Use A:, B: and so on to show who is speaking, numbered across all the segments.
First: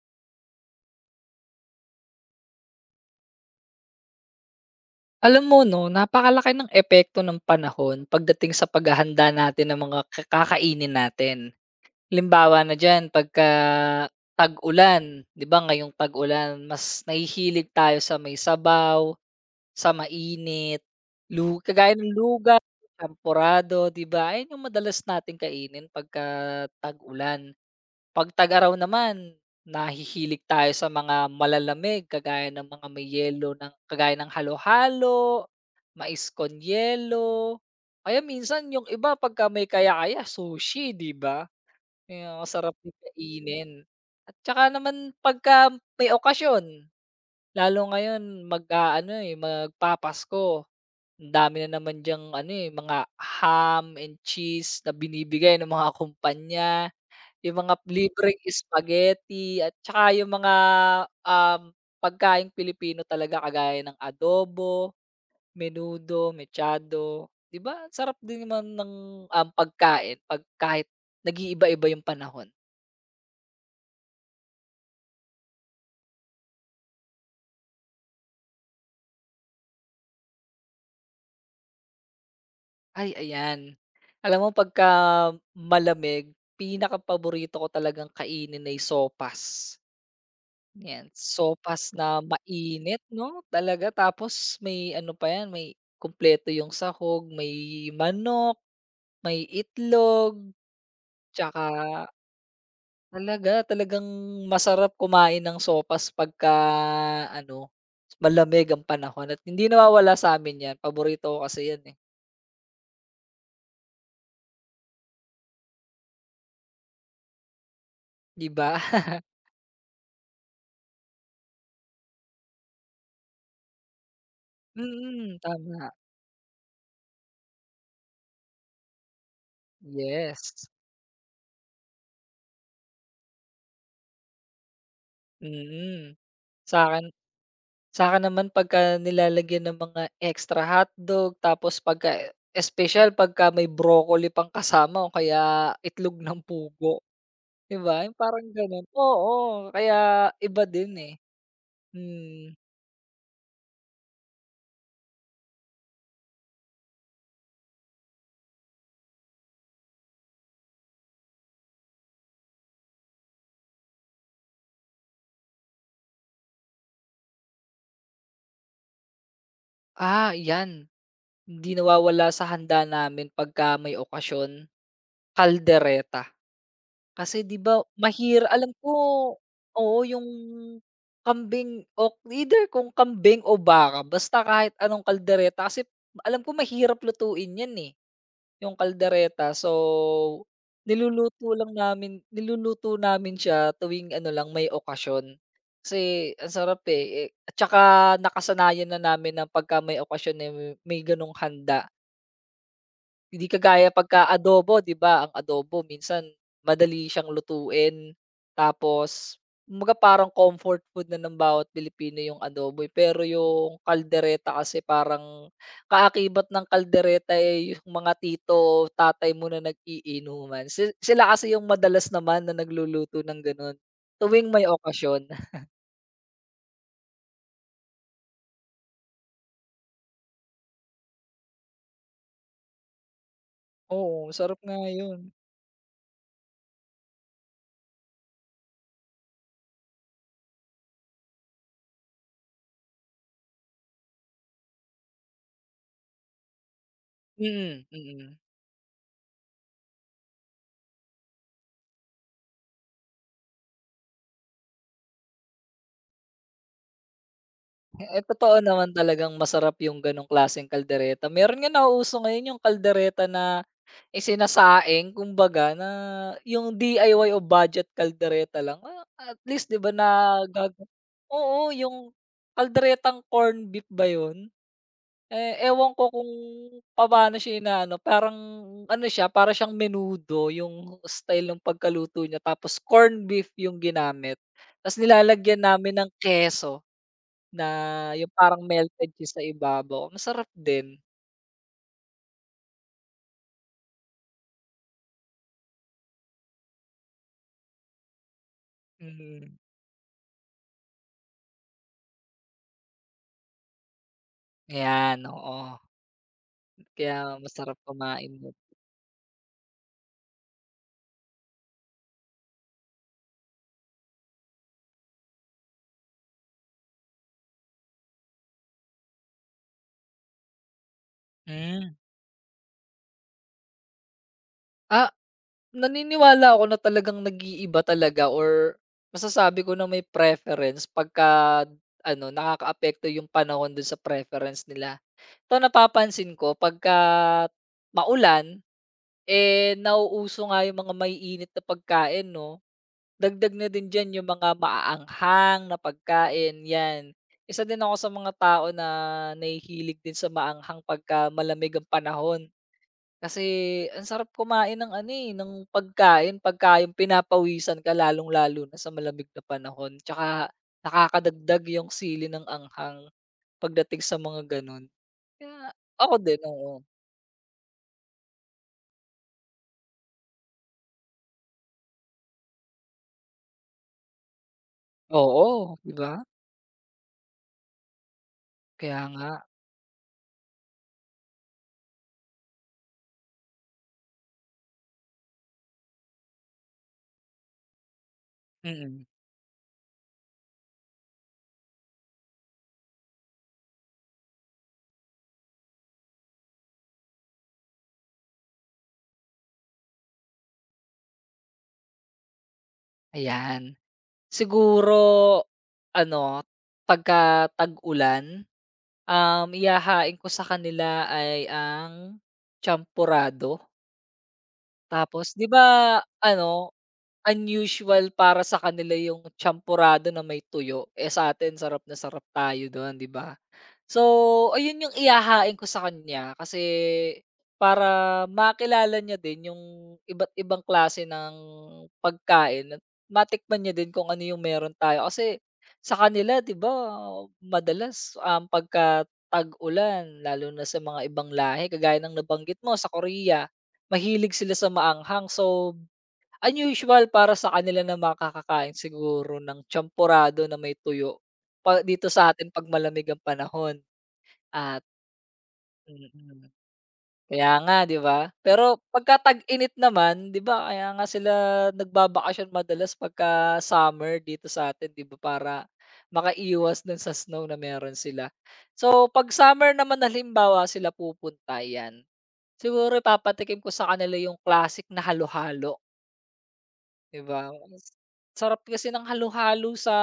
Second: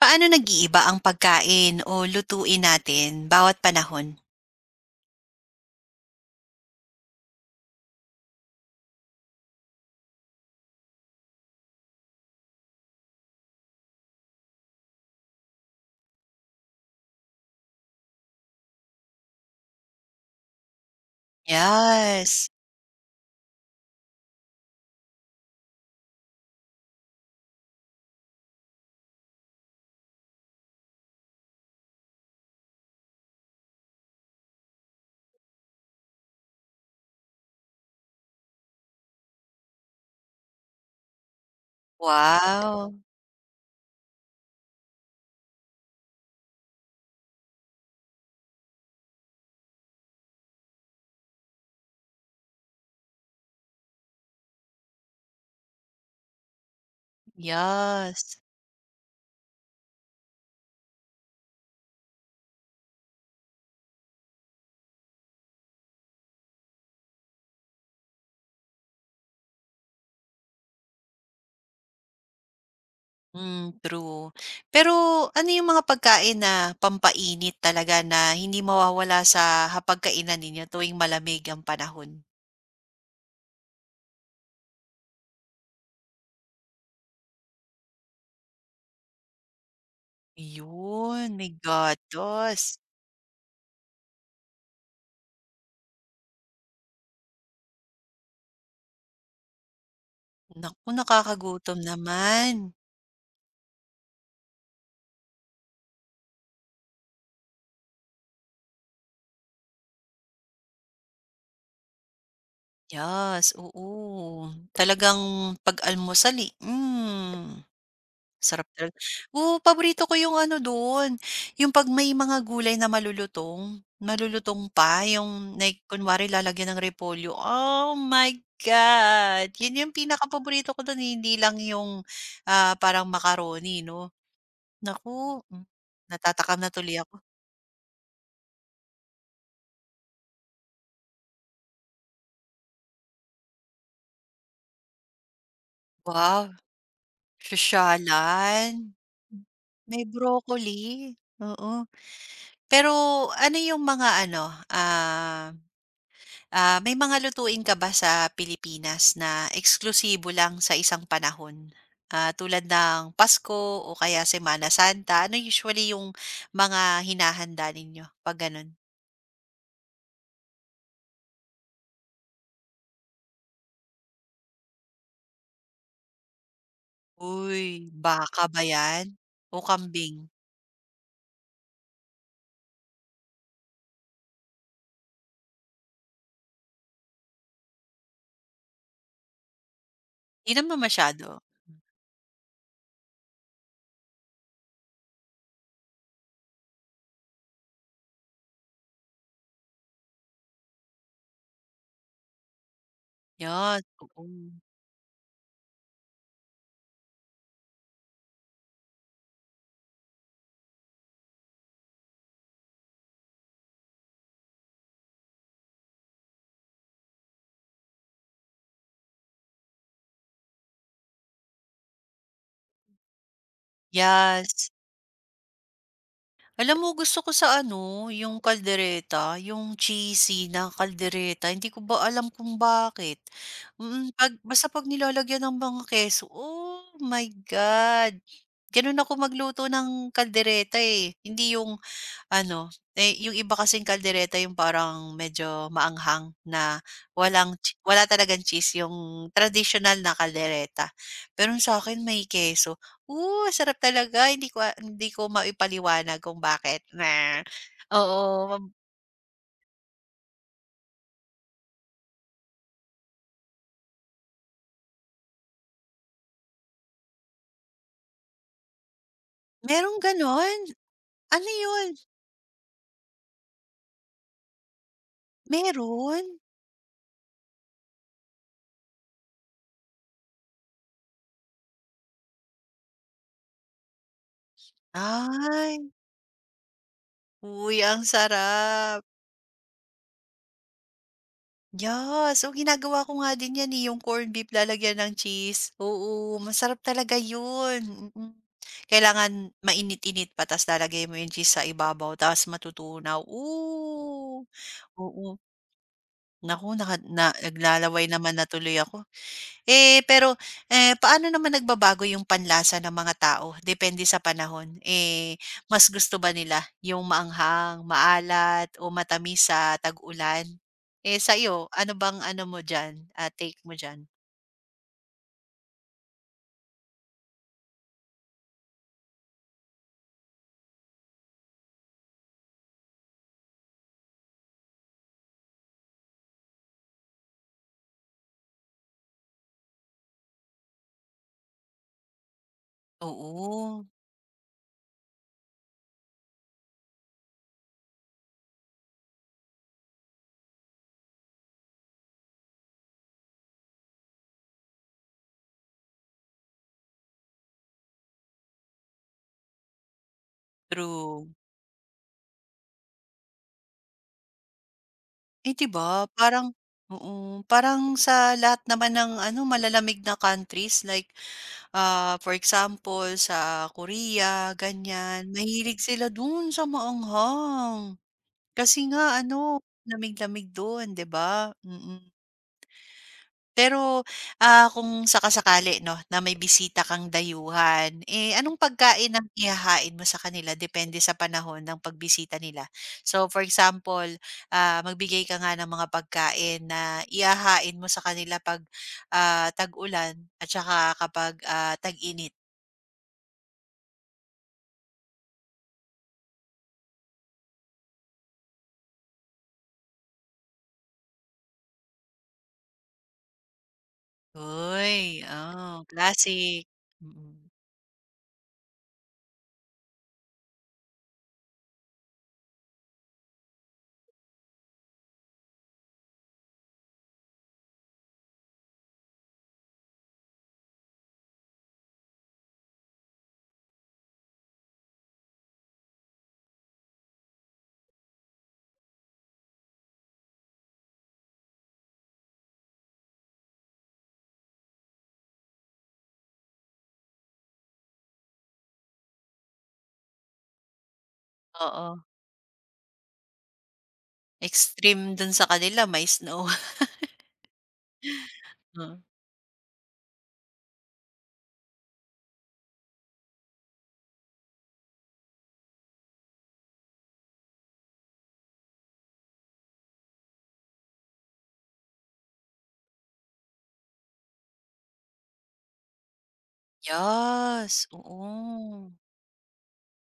A: Paano nag-iiba ang pagkain o lutuin natin bawat panahon?
B: Alam mo 'no, napakalaki ng epekto ng panahon pagdating sa paghahanda natin ng mga kakainin natin. Halimbawa na diyan pagka tag-ulan, 'di ba ngayong tag-ulan mas nahihilig tayo sa may sabaw, sa mainit, kagaya ng
A: Yes.
B: lugaw, champorado, 'di ba? Ayan yung madalas nating kainin pagka tag-ulan. 'Pag tag-araw naman, nahihilig tayo sa mga malalamig kagaya ng mga may yelo ng kagaya ng halo-halo, mais con yelo, kaya minsan yung iba pagka may kaya-kaya sushi, 'di ba? Kaya masarap din
A: Wow.
B: kainin. At tsaka naman pagka may okasyon, lalo ngayon mag-aano, eh, magpapasko, ang dami na naman diyang ano, eh, mga ham and cheese na binibigay ng mga kumpanya. Yung mga
A: Yes.
B: libreng spaghetti at tsaka yung mga, um, pagkaing Pilipino talaga kagaya ng adobo, menudo, mechado, 'di ba ang sarap din naman ng, pagkain 'pag kahit nag-iiba-iba yung panahon.
A: Hmm, true. Pero ano yung mga pagkain na pampainit talaga na hindi mawawala sa hapagkainan ninyo tuwing malamig ang panahon?
B: Ay, ayan. Alam mo pagka malamig, pinakapaborito ko talagang kainin ay sopas, 'yan.
A: Yun, may
B: Sopas na
A: gatas.
B: mainit 'no, talaga tapos may ano pa 'yan, may kumpleto yung sahog, may manok. May itlog,
A: Naku,
B: tsaka
A: nakakagutom naman.
B: talagang masarap kumain ng sopas pagka ano, malamig ang panahon at hindi nawawala sa amin 'yan, paborito ko kasi 'yan, eh,
A: Yes, oo. Talagang pag-almusal, eh. Mm.
B: 'di
A: Sarap
B: ba?
A: tal Oo, paborito ko yung ano dun, yung 'pag may mga gulay na malulutong, malulutong pa
B: Mm,
A: yung like
B: tama,
A: kunwari lalagyan ng repolyo, oh my God! Yun yung
B: yes,
A: paborito ko dun, eh, hindi lang yung, parang macaroni 'no. Naku,
B: mm.
A: natatakam na
B: sa
A: tuloy
B: akin
A: ako.
B: sa akin naman pagka nilalagyan ng mga extra hotdog tapos pagka special pagka may broccoli pang kasama o kaya itlog ng
A: Wow,
B: pugo, 'di ba? Yung parang gano'n
A: sosyalan,
B: oo,
A: may
B: kaya iba din,
A: broccoli,
B: eh.
A: oo.
B: Hmm.
A: Pero ano yung mga ano, ah may mga lutuin ka ba sa Pilipinas na eksklusibo lang sa isang panahon? Ah, tulad ng Pasko o kaya Semana Santa, ano usually yung mga hinahanda ninyo 'pag gano'n?
B: Ah, 'yan. Hindi nawawala sa handa namin pagka may okasyon, kaldereta. Kasi 'di
A: Uy,
B: ba
A: baka ba
B: alam ko
A: 'yan o
B: oo,
A: kambing?
B: yung kambing o either kung kambing o baka basta kahit anong kaldereta kasi alam ko mahirap lutuin 'yan, eh. Yung kaldereta. So,
A: 'Di naman masyado?
B: niluluto namin siya tuwing ano lang, may okasyon. Kasi ang sarap, eh, at saka nakasanayan na namin na pagka may okasyon, eh, may gano'ng handa. Hindi
A: Yes,
B: kagaya
A: oo.
B: pagka-adobo 'di ba, ang adobo minsan madali siyang lutuin, tapos mga parang comfort food na ng bawat Pilipino yung adobo, eh. Pero yung kaldereta kasi parang kaakibat ng kaldereta, eh, yung mga tito, tatay mo na nag-iinuman. Sila kasi yung madalas naman na nagluluto ng gano'n tuwing may
A: Yes.
B: okasyon.
A: Alam mo gusto ko sa ano, yung kaldereta, yung cheesy na kaldereta, hindi ko ba alam kung bakit. Mm,
B: Oo, sarap
A: basta
B: nga
A: 'pag
B: yun.
A: nilalagyan ng mga keso, oh my God! Gano'n ako magluto ng kaldereta, eh, hindi yung ano, eh, yung iba kasing kaldereta yung parang medyo maanghang na
B: Mm,
A: wala
B: mm.
A: talagang cheese yung traditional na kaldereta. Pero yung sa akin may keso. Hu, sarap talaga, hindi ko maipaliwanag kung bakit na,
B: Eh,
A: oo,
B: totoo naman talagang masarap yung gano'ng klaseng kaldereta. Meron nga nauuso ngayon yung kaldereta na isinasaing kumbaga na yung DIY o budget kaldereta lang. Ah, at least 'di ba
A: merong gano'n? Ano
B: oo,
A: yun?
B: yung kalderetang corn beef ba yun? Eh, ewan ko
A: Meron?
B: kung paano siya inaano, parang ano siya, para siyang menudo yung style ng pagkaluto niya tapos corn beef yung ginamit. Tapos nilalagyan
A: Ay,
B: namin ng keso.
A: uy, ang
B: Na yung parang
A: sarap.
B: melted cheese sa ibabaw, masarap din.
A: Yes, oo, ginagawa ko nga din 'yan, eh, yung corned beef lalagyan ng cheese. Oo, masarap talaga yun. Mm. Mm. Kailangan
B: Mm,
A: mainit-init pa ta's lalagay mo yung cheese sa ibabaw ta's matutunaw. Ooh,
B: 'yan,
A: oo.
B: oo.
A: Naku, naka
B: Kaya
A: na
B: masarap
A: naglalaway
B: kumain
A: naman na
B: nun.
A: tuloy ako. Eh, pero, eh, paano naman nagbabago yung panlasa ng mga tao depende sa panahon? Eh, mas gusto ba nila yung maanghang, maalat o matamis sa tag-ulan? Eh, sa iyo, ano
B: Hmm,
A: bang ano mo diyan, take mo diyan?
B: ah, Naniniwala ako na talagang nag-iiba talaga or masasabi ko na may preference pagka ano, nakakaapekto yung panahon dun sa preference nila. Ito napapansin ko pagka maulan, eh, nauuso nga yung mga maiinit na pagkain 'no? Dagdag na
A: Oo,
B: din diyan yung mga maaanghang na pagkain, 'yan. Isa din ako sa mga tao na nahihilig din sa maanghang pagka malamig ang panahon. Kasi ang sarap kumain ng ano, eh, ng pagkain pagka yung pinapawisan ka lalong-lalo na sa malamig na panahon. Tsaka
A: true.
B: nakakadagdag yung sili ng anghang pagdating sa mga gano'n.
A: Eh, 'di
B: Kaya
A: ba
B: ako din,
A: parang,
B: oo.
A: oo, parang sa lahat naman ng ano malalamig na countries, like, for example sa Korea, ganyan,
B: Oo,
A: mahilig
B: 'di
A: sila
B: ba?
A: dun sa maanghang. Kasi
B: Kaya
A: nga
B: nga,
A: ano, lamig-lamig do'n, 'di ba? Mm. Pero, kung sakasakali 'no, na may bisita kang dayuhan, eh, anong
B: mm.
A: pagkain ang ihahain mo sa kanila depende sa panahon ng pagbisita nila? So, for example, magbigay ka nga ng mga pagkain na ihahain mo sa kanila 'pag, tag-ulan at saka kapag, tag-init.
B: Ayan. Siguro ano, pagka tag-ulan, ihahain ko sa kanila ay ang champorado.
A: Uy,
B: Tapos 'di
A: oh,
B: ba
A: classic.
B: ano,
A: Mm.
B: unusual para sa kanila yung champorado na may tuyo, eh, sa atin sarap na sarap tayo dun 'di ba? So, ayun yung ihahain ko sa kanya kasi para makilala niya din yung iba't ibang klase ng pagkain at matikman niya din kung ano yung meron tayo. Kasi sa kanila, 'di ba, madalas ang pagka tag-ulan lalo na sa mga ibang lahi kagaya ng nabanggit mo sa Korea, mahilig sila sa maanghang. So, unusual para sa kanila na makakakain siguro ng champorado na may tuyo pa
A: Oo,
B: dito sa atin 'pag malamig ang panahon. At
A: extreme dun sa kanila, may snow.
B: mm. Kaya nga, 'di ba? Pero pagka tag-init naman, 'di ba, kaya nga sila nagbabakasyon madalas pagka summer dito sa atin 'di ba, para makaiwas dun sa snow na meron sila. So, 'pag summer naman halimbawa sila pupunta, ayan, siguro ipapatikim ko sa kanila yung classic na halo-halo. 'Di ba? Mas
A: Yes,
B: sarap kasi
A: oo,
B: ng halo-halo sa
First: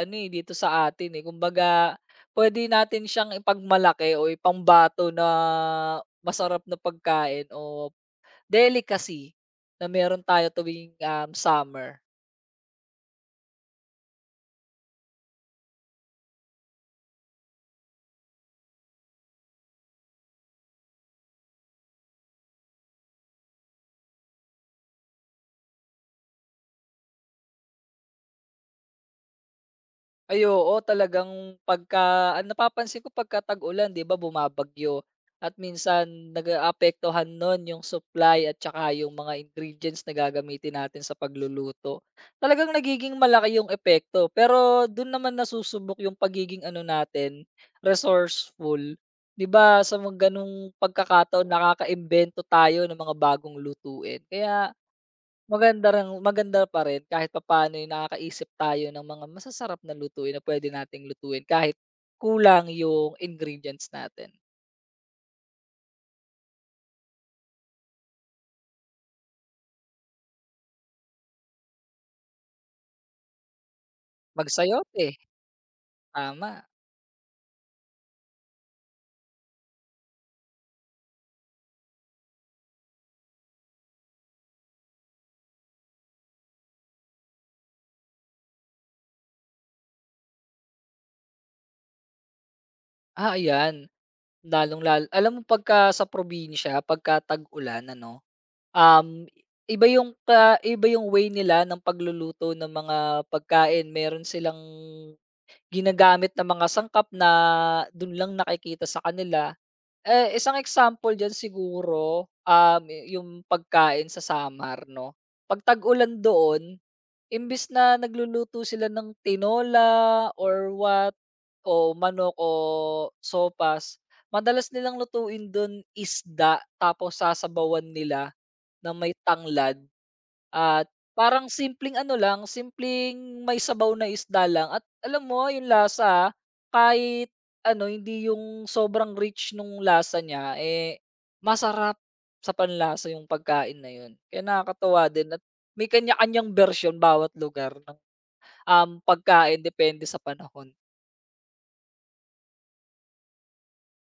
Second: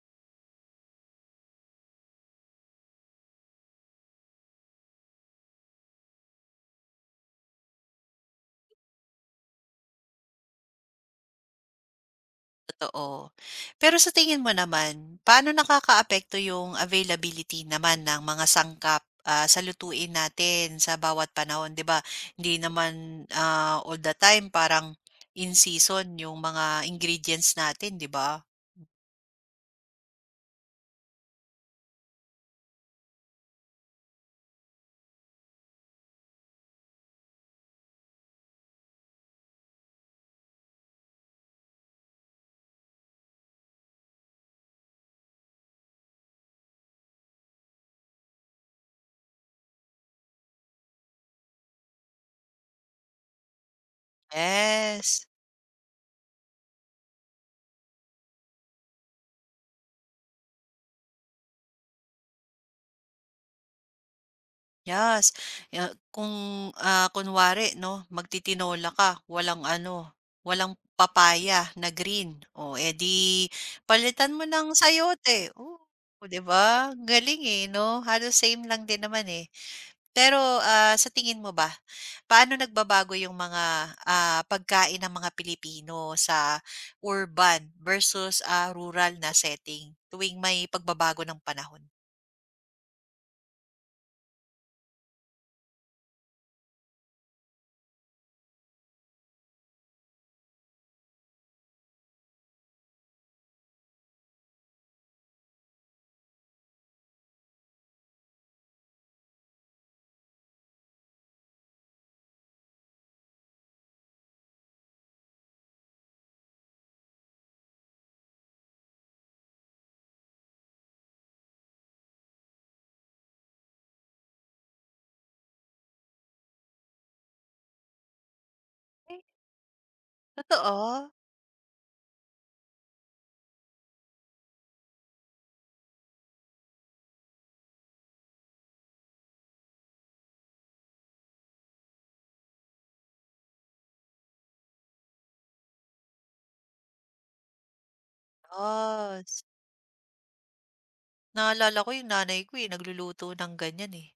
B: ano, eh, dito sa atin, eh. Kumbaga pwede natin siyang ipagmalaki o ipambato na masarap na pagkain o delicacy na meron tayo tuwing, summer.
A: totoo. Pero sa tingin mo naman, paano nakakaapekto yung availability naman ng mga sangkap, sa lutuin natin sa bawat panahon, 'di ba? Hindi naman, all the time parang in season yung mga ingredients natin, 'di ba?
B: Ay oo, talagang pagka ang napapansin ko pagka tag-ulan 'di ba bumabagyo at minsan nag-aapektuhan nun yung supply at saka yung mga ingredients na gagamitin natin sa pagluluto. Talagang nagiging malaki yung epekto pero dun naman nasusubok yung pagiging ano natin, resourceful. 'Di ba sa mga ganung pagkakataon nakakaimbento tayo ng mga bagong lutuin. Kaya
A: Yes.
B: Maganda pa rin kahit papaano yung nakakaisip tayo ng mga masasarap na lutuin na pwede nating lutuin kahit kulang yung ingredients natin.
A: Yes, ya kung, kunwari 'no, magtitinola ka, walang ano, walang papaya na green, o edi, palitan mo ng
B: Sayote,
A: sayote, oo, o, 'di
B: tama.
A: ba? Galing, eh, 'no? Halos same lang din naman, eh. Pero, sa tingin mo ba, paano nagbabago yung mga, pagkain ng mga Pilipino sa urban versus, rural na setting tuwing may pagbabago ng panahon?
B: Ah, ayan, lalong-lalo alam mo pagka sa probinsya, pagka tag-ulan ano, um, iba yung way nila ng pagluluto ng mga pagkain. Meron silang ginagamit na mga sangkap na dun lang nakikita sa kanila. Eh, isang example dyan siguro, yung pagkain sa Samar 'no. 'Pag tag-ulan doon, imbis na nagluluto sila ng tinola or what, o manok o sopas, madalas nilang lutuin dun isda tapos sasabawan nila na may
A: Ay.
B: tanglad. At
A: Totoo?
B: parang simpleng ano lang, simpleng may sabaw na isda lang at alam mo yung lasa kahit ano hindi yung sobrang rich nung lasa niya, eh, masarap sa panlasa yung pagkain na yun. Kaya nakakatuwa din at may kanya-kanyang version bawat lugar ng,
A: Yes.
B: pagkain depende sa panahon.
A: Naalala ko yung nanay ko, eh, nagluluto ng ganyan, eh.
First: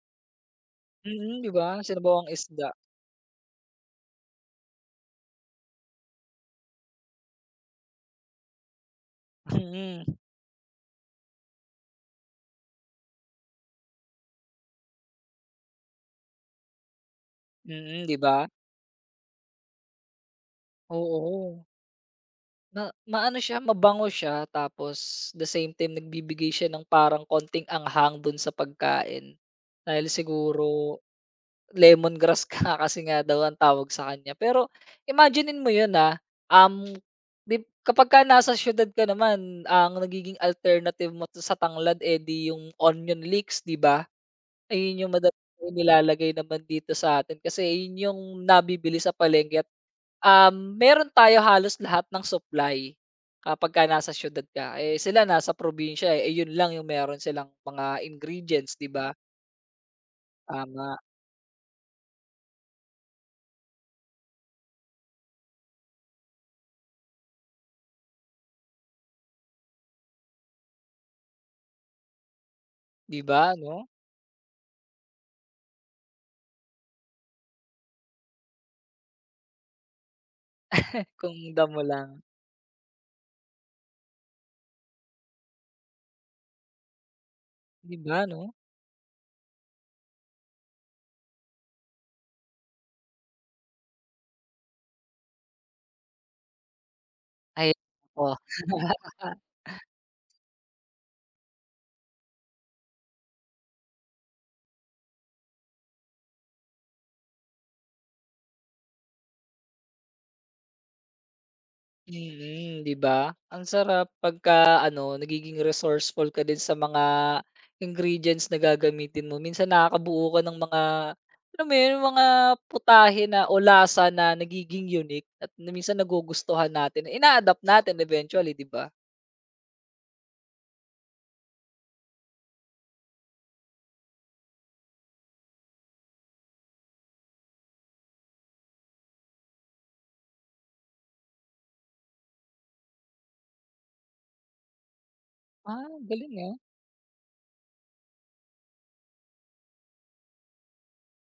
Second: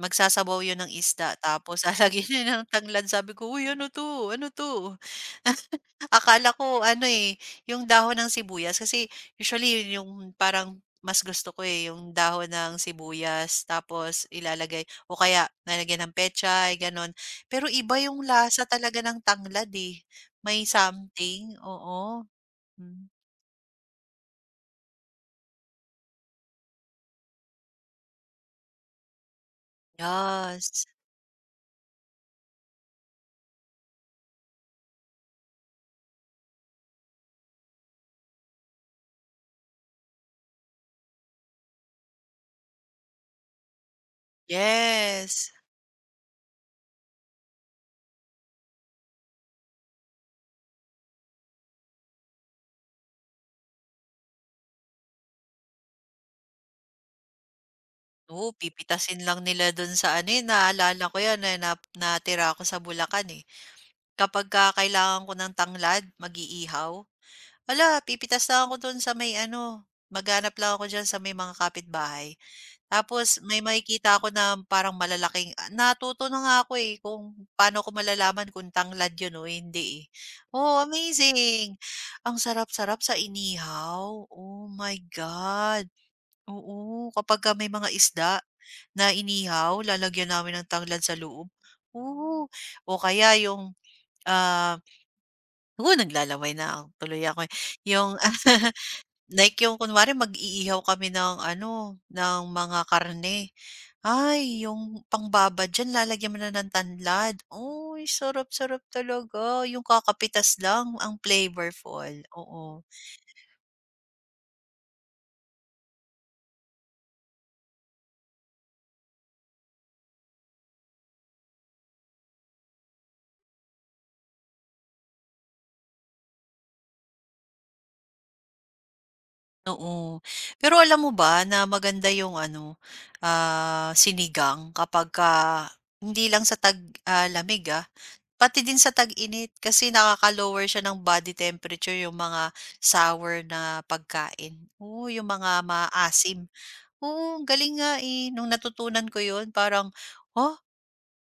A: Magsasabaw yun ng
B: Mm,
A: isda
B: 'di ba?
A: tapos lalagyan
B: Sinabawang
A: niya ng
B: isda.
A: tanglad. Sabi ko, "Uy, ano 'to, ano 'to?" Akala ko ano, eh, yung dahon ng sibuyas, kasi usually yun yung parang mas gusto ko, eh, yung dahon ng sibuyas tapos ilalagay o kaya lalagyan ng pechay, gano'n. Pero iba
B: Mm, mm, 'di
A: yung
B: ba?
A: lasa talaga ng tanglad, eh. May something,
B: Oo.
A: oo. Hmm,
B: Maano siya, mabango siya tapos the same time nagbibigay siya ng parang konting anghang dun sa pagkain. Dahil
A: yes.
B: siguro lemongrass ka, kasi nga daw ang tawag sa kanya. Pero imaginin mo yun, um, 'di kapagka nasa siyudad ka naman ang nagiging alternative mo to sa tanglad, eh, di yung onion leeks, 'di ba? Ayun yung madalas
A: Yes.
B: na nilalagay naman dito sa atin kasi yun yung nabibili sa palengke at, meron tayo halos lahat ng supply kapagka nasa siyudad ka. Eh, sila nasa probinsya, eh, yun lang yung meron silang mga
A: Oo,
B: ingredients, 'di ba?
A: pipitasin lang nila dun sa ano, eh,
B: Tama,
A: naalala ko 'yan, eh, na natira ako sa Bulacan, eh. Kapagka kailangan ko ng tanglad, mag-iihaw, hala, pipitas lang ako dun sa may ano, maghahanap lang ako diyan sa may mga kapitbahay.
B: 'di
A: Tapos
B: ba,
A: may
B: 'no?
A: makikita ako na parang malalaking natuto na nga ako, eh, kung paano ko malalaman kung tanglad yun o hindi, eh. Oh,
B: Kung
A: amazing!
B: damo lang,
A: Ang sarap-sarap sa inihaw, oh my God. Oo, kapagka may mga
B: 'di ba,
A: isda
B: 'no?
A: na inihaw, lalagyan namin ng tanglad sa loob. Oo, o kaya yung, ah, naku, naglalaway na ako, tuloy ako, eh.
B: Ayan.
A: Yung like yung kunwari mag-iihaw kami ng ano, ng mga karne. Ay, yung pangbabad diyan lalagyan mo na ng tanglad. Uy, sarap-sarap talaga, yung kakapitas lang ang flavorful,
B: Mm,
A: oo.
B: 'di ba? Ang sarap pagka ano, nagiging resourceful ka din sa mga ingredients na gagamitin mo. Minsan nakakabuo ka ng mga, alam mo 'yun, yung mga putahe na o lasa na nagiging unique at na minsan nagugustuhan natin. Ina-adapt natin eventually, 'di ba?
A: Oo. Pero alam mo ba na maganda yung ano, sinigang kapagka hindi lang sa lamig, pati din sa tag-init, kasi nakaka-lower siya ng body temperature yung mga sour na pagkain. Oo, yung mga
B: Ah, galing
A: maasim.
B: ah.
A: Oo, ang galing nga, eh. Nung natutunan ko yun, parang, "Huh,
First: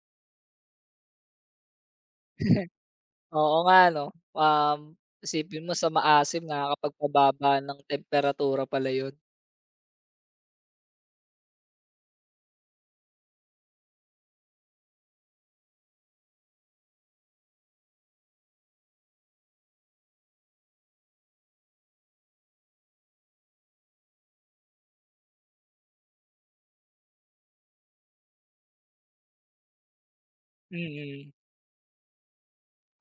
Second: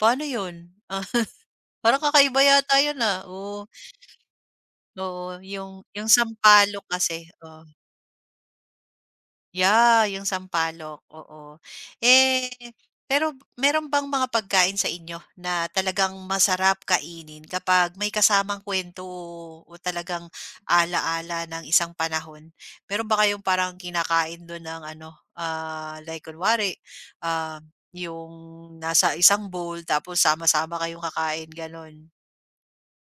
A: paano yun?" Ah, parang kakaiba yata yun, ah.
B: Oo
A: Oo,
B: nga 'no. Um,
A: oo,
B: Isipin
A: yung
B: mo sa
A: yung
B: maasim
A: sampalok kasi.
B: nakakapagpababa ng temperatura pala 'yun.
A: Yeah, yung sampalok, oo. Eh, pero meron bang mga pagkain sa inyo na talagang masarap kainin kapag may kasamang kwento o talagang ala-ala ng isang panahon? Meron ba kayong parang kinakain do'n ng ano, like kunwari, ah, yung nasa isang bowl tapos sama-sama kayong
B: Mm.
A: kakain, gano'n?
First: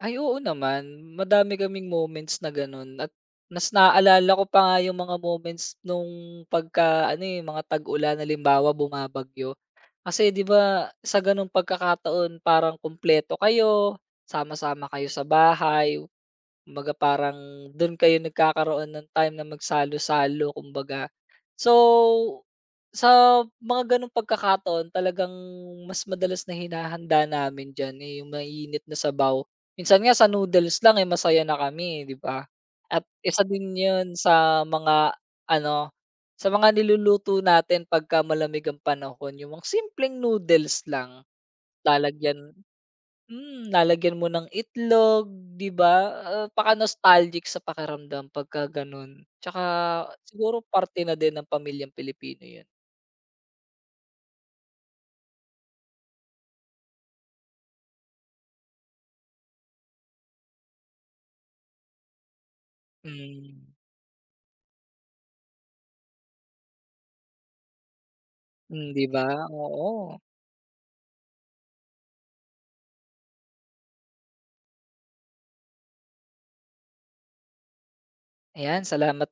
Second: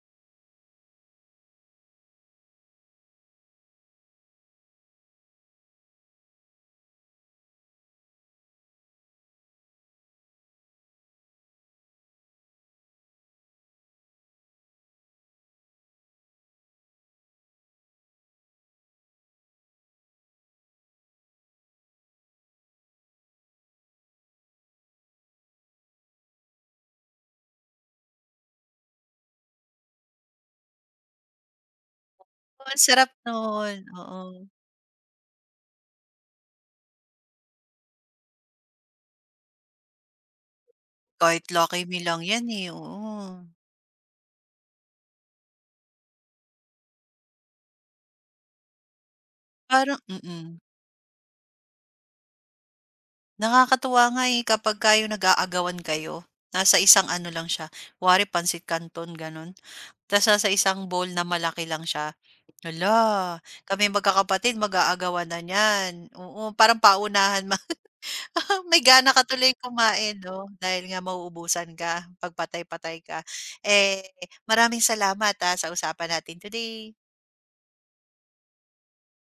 B: Ay oo naman, madami kaming moments na gano'n at mas naaalala ko pa nga yung mga moments nung pagka ano, eh, mga tag-ulan halimbawa bumabagyo. Kasi 'di ba sa gano'ng pagkakataon parang kumpleto kayo, sama-sama kayo sa bahay. Kumbaga parang dun kayo nagkakaroon ng time na magsalo-salo kumbaga. So, sa mga gano'ng pagkakataon talagang mas madalas na hinahanda namin diyan, eh, yung mainit na sabaw. Minsan nga sa noodles lang, eh, masaya na kami, eh, 'di ba?
A: Oo, ang
B: At
A: sarap
B: isa din
A: no'n,
B: 'yun
A: oo.
B: sa mga ano, sa mga niluluto natin pagka malamig ang panahon, yung mga simpleng noodles lang,
A: Kahit Lucky Me lang 'yan,
B: lalagyan
A: eh, oo.
B: Lalagyan mo ng itlog, 'di ba? Ah, napaka-nostalgic sa pakiramdam pagka gano'n. Tsaka
A: Parang mm.
B: siguro parte na din ng pamilyang Pilipino 'yun.
A: Nakakatuwa nga, eh, kapagka yung nag-aagawan kayo, nasa isang ano lang siya, wari pansit canton gano'n, tas nasa isang bowl na malaki lang siya. Hala,
B: Hmm,
A: kami magkakapatid mag-aagawan na niyan, oo, parang paunahan, may
B: hmm, 'di
A: gana ka
B: ba?
A: tuloy
B: Oo.
A: kumain 'no, dahil nga mauubusan ka, patay-patay ka. Eh, maraming salamat, sa usapan natin today.
B: Ayan, salamat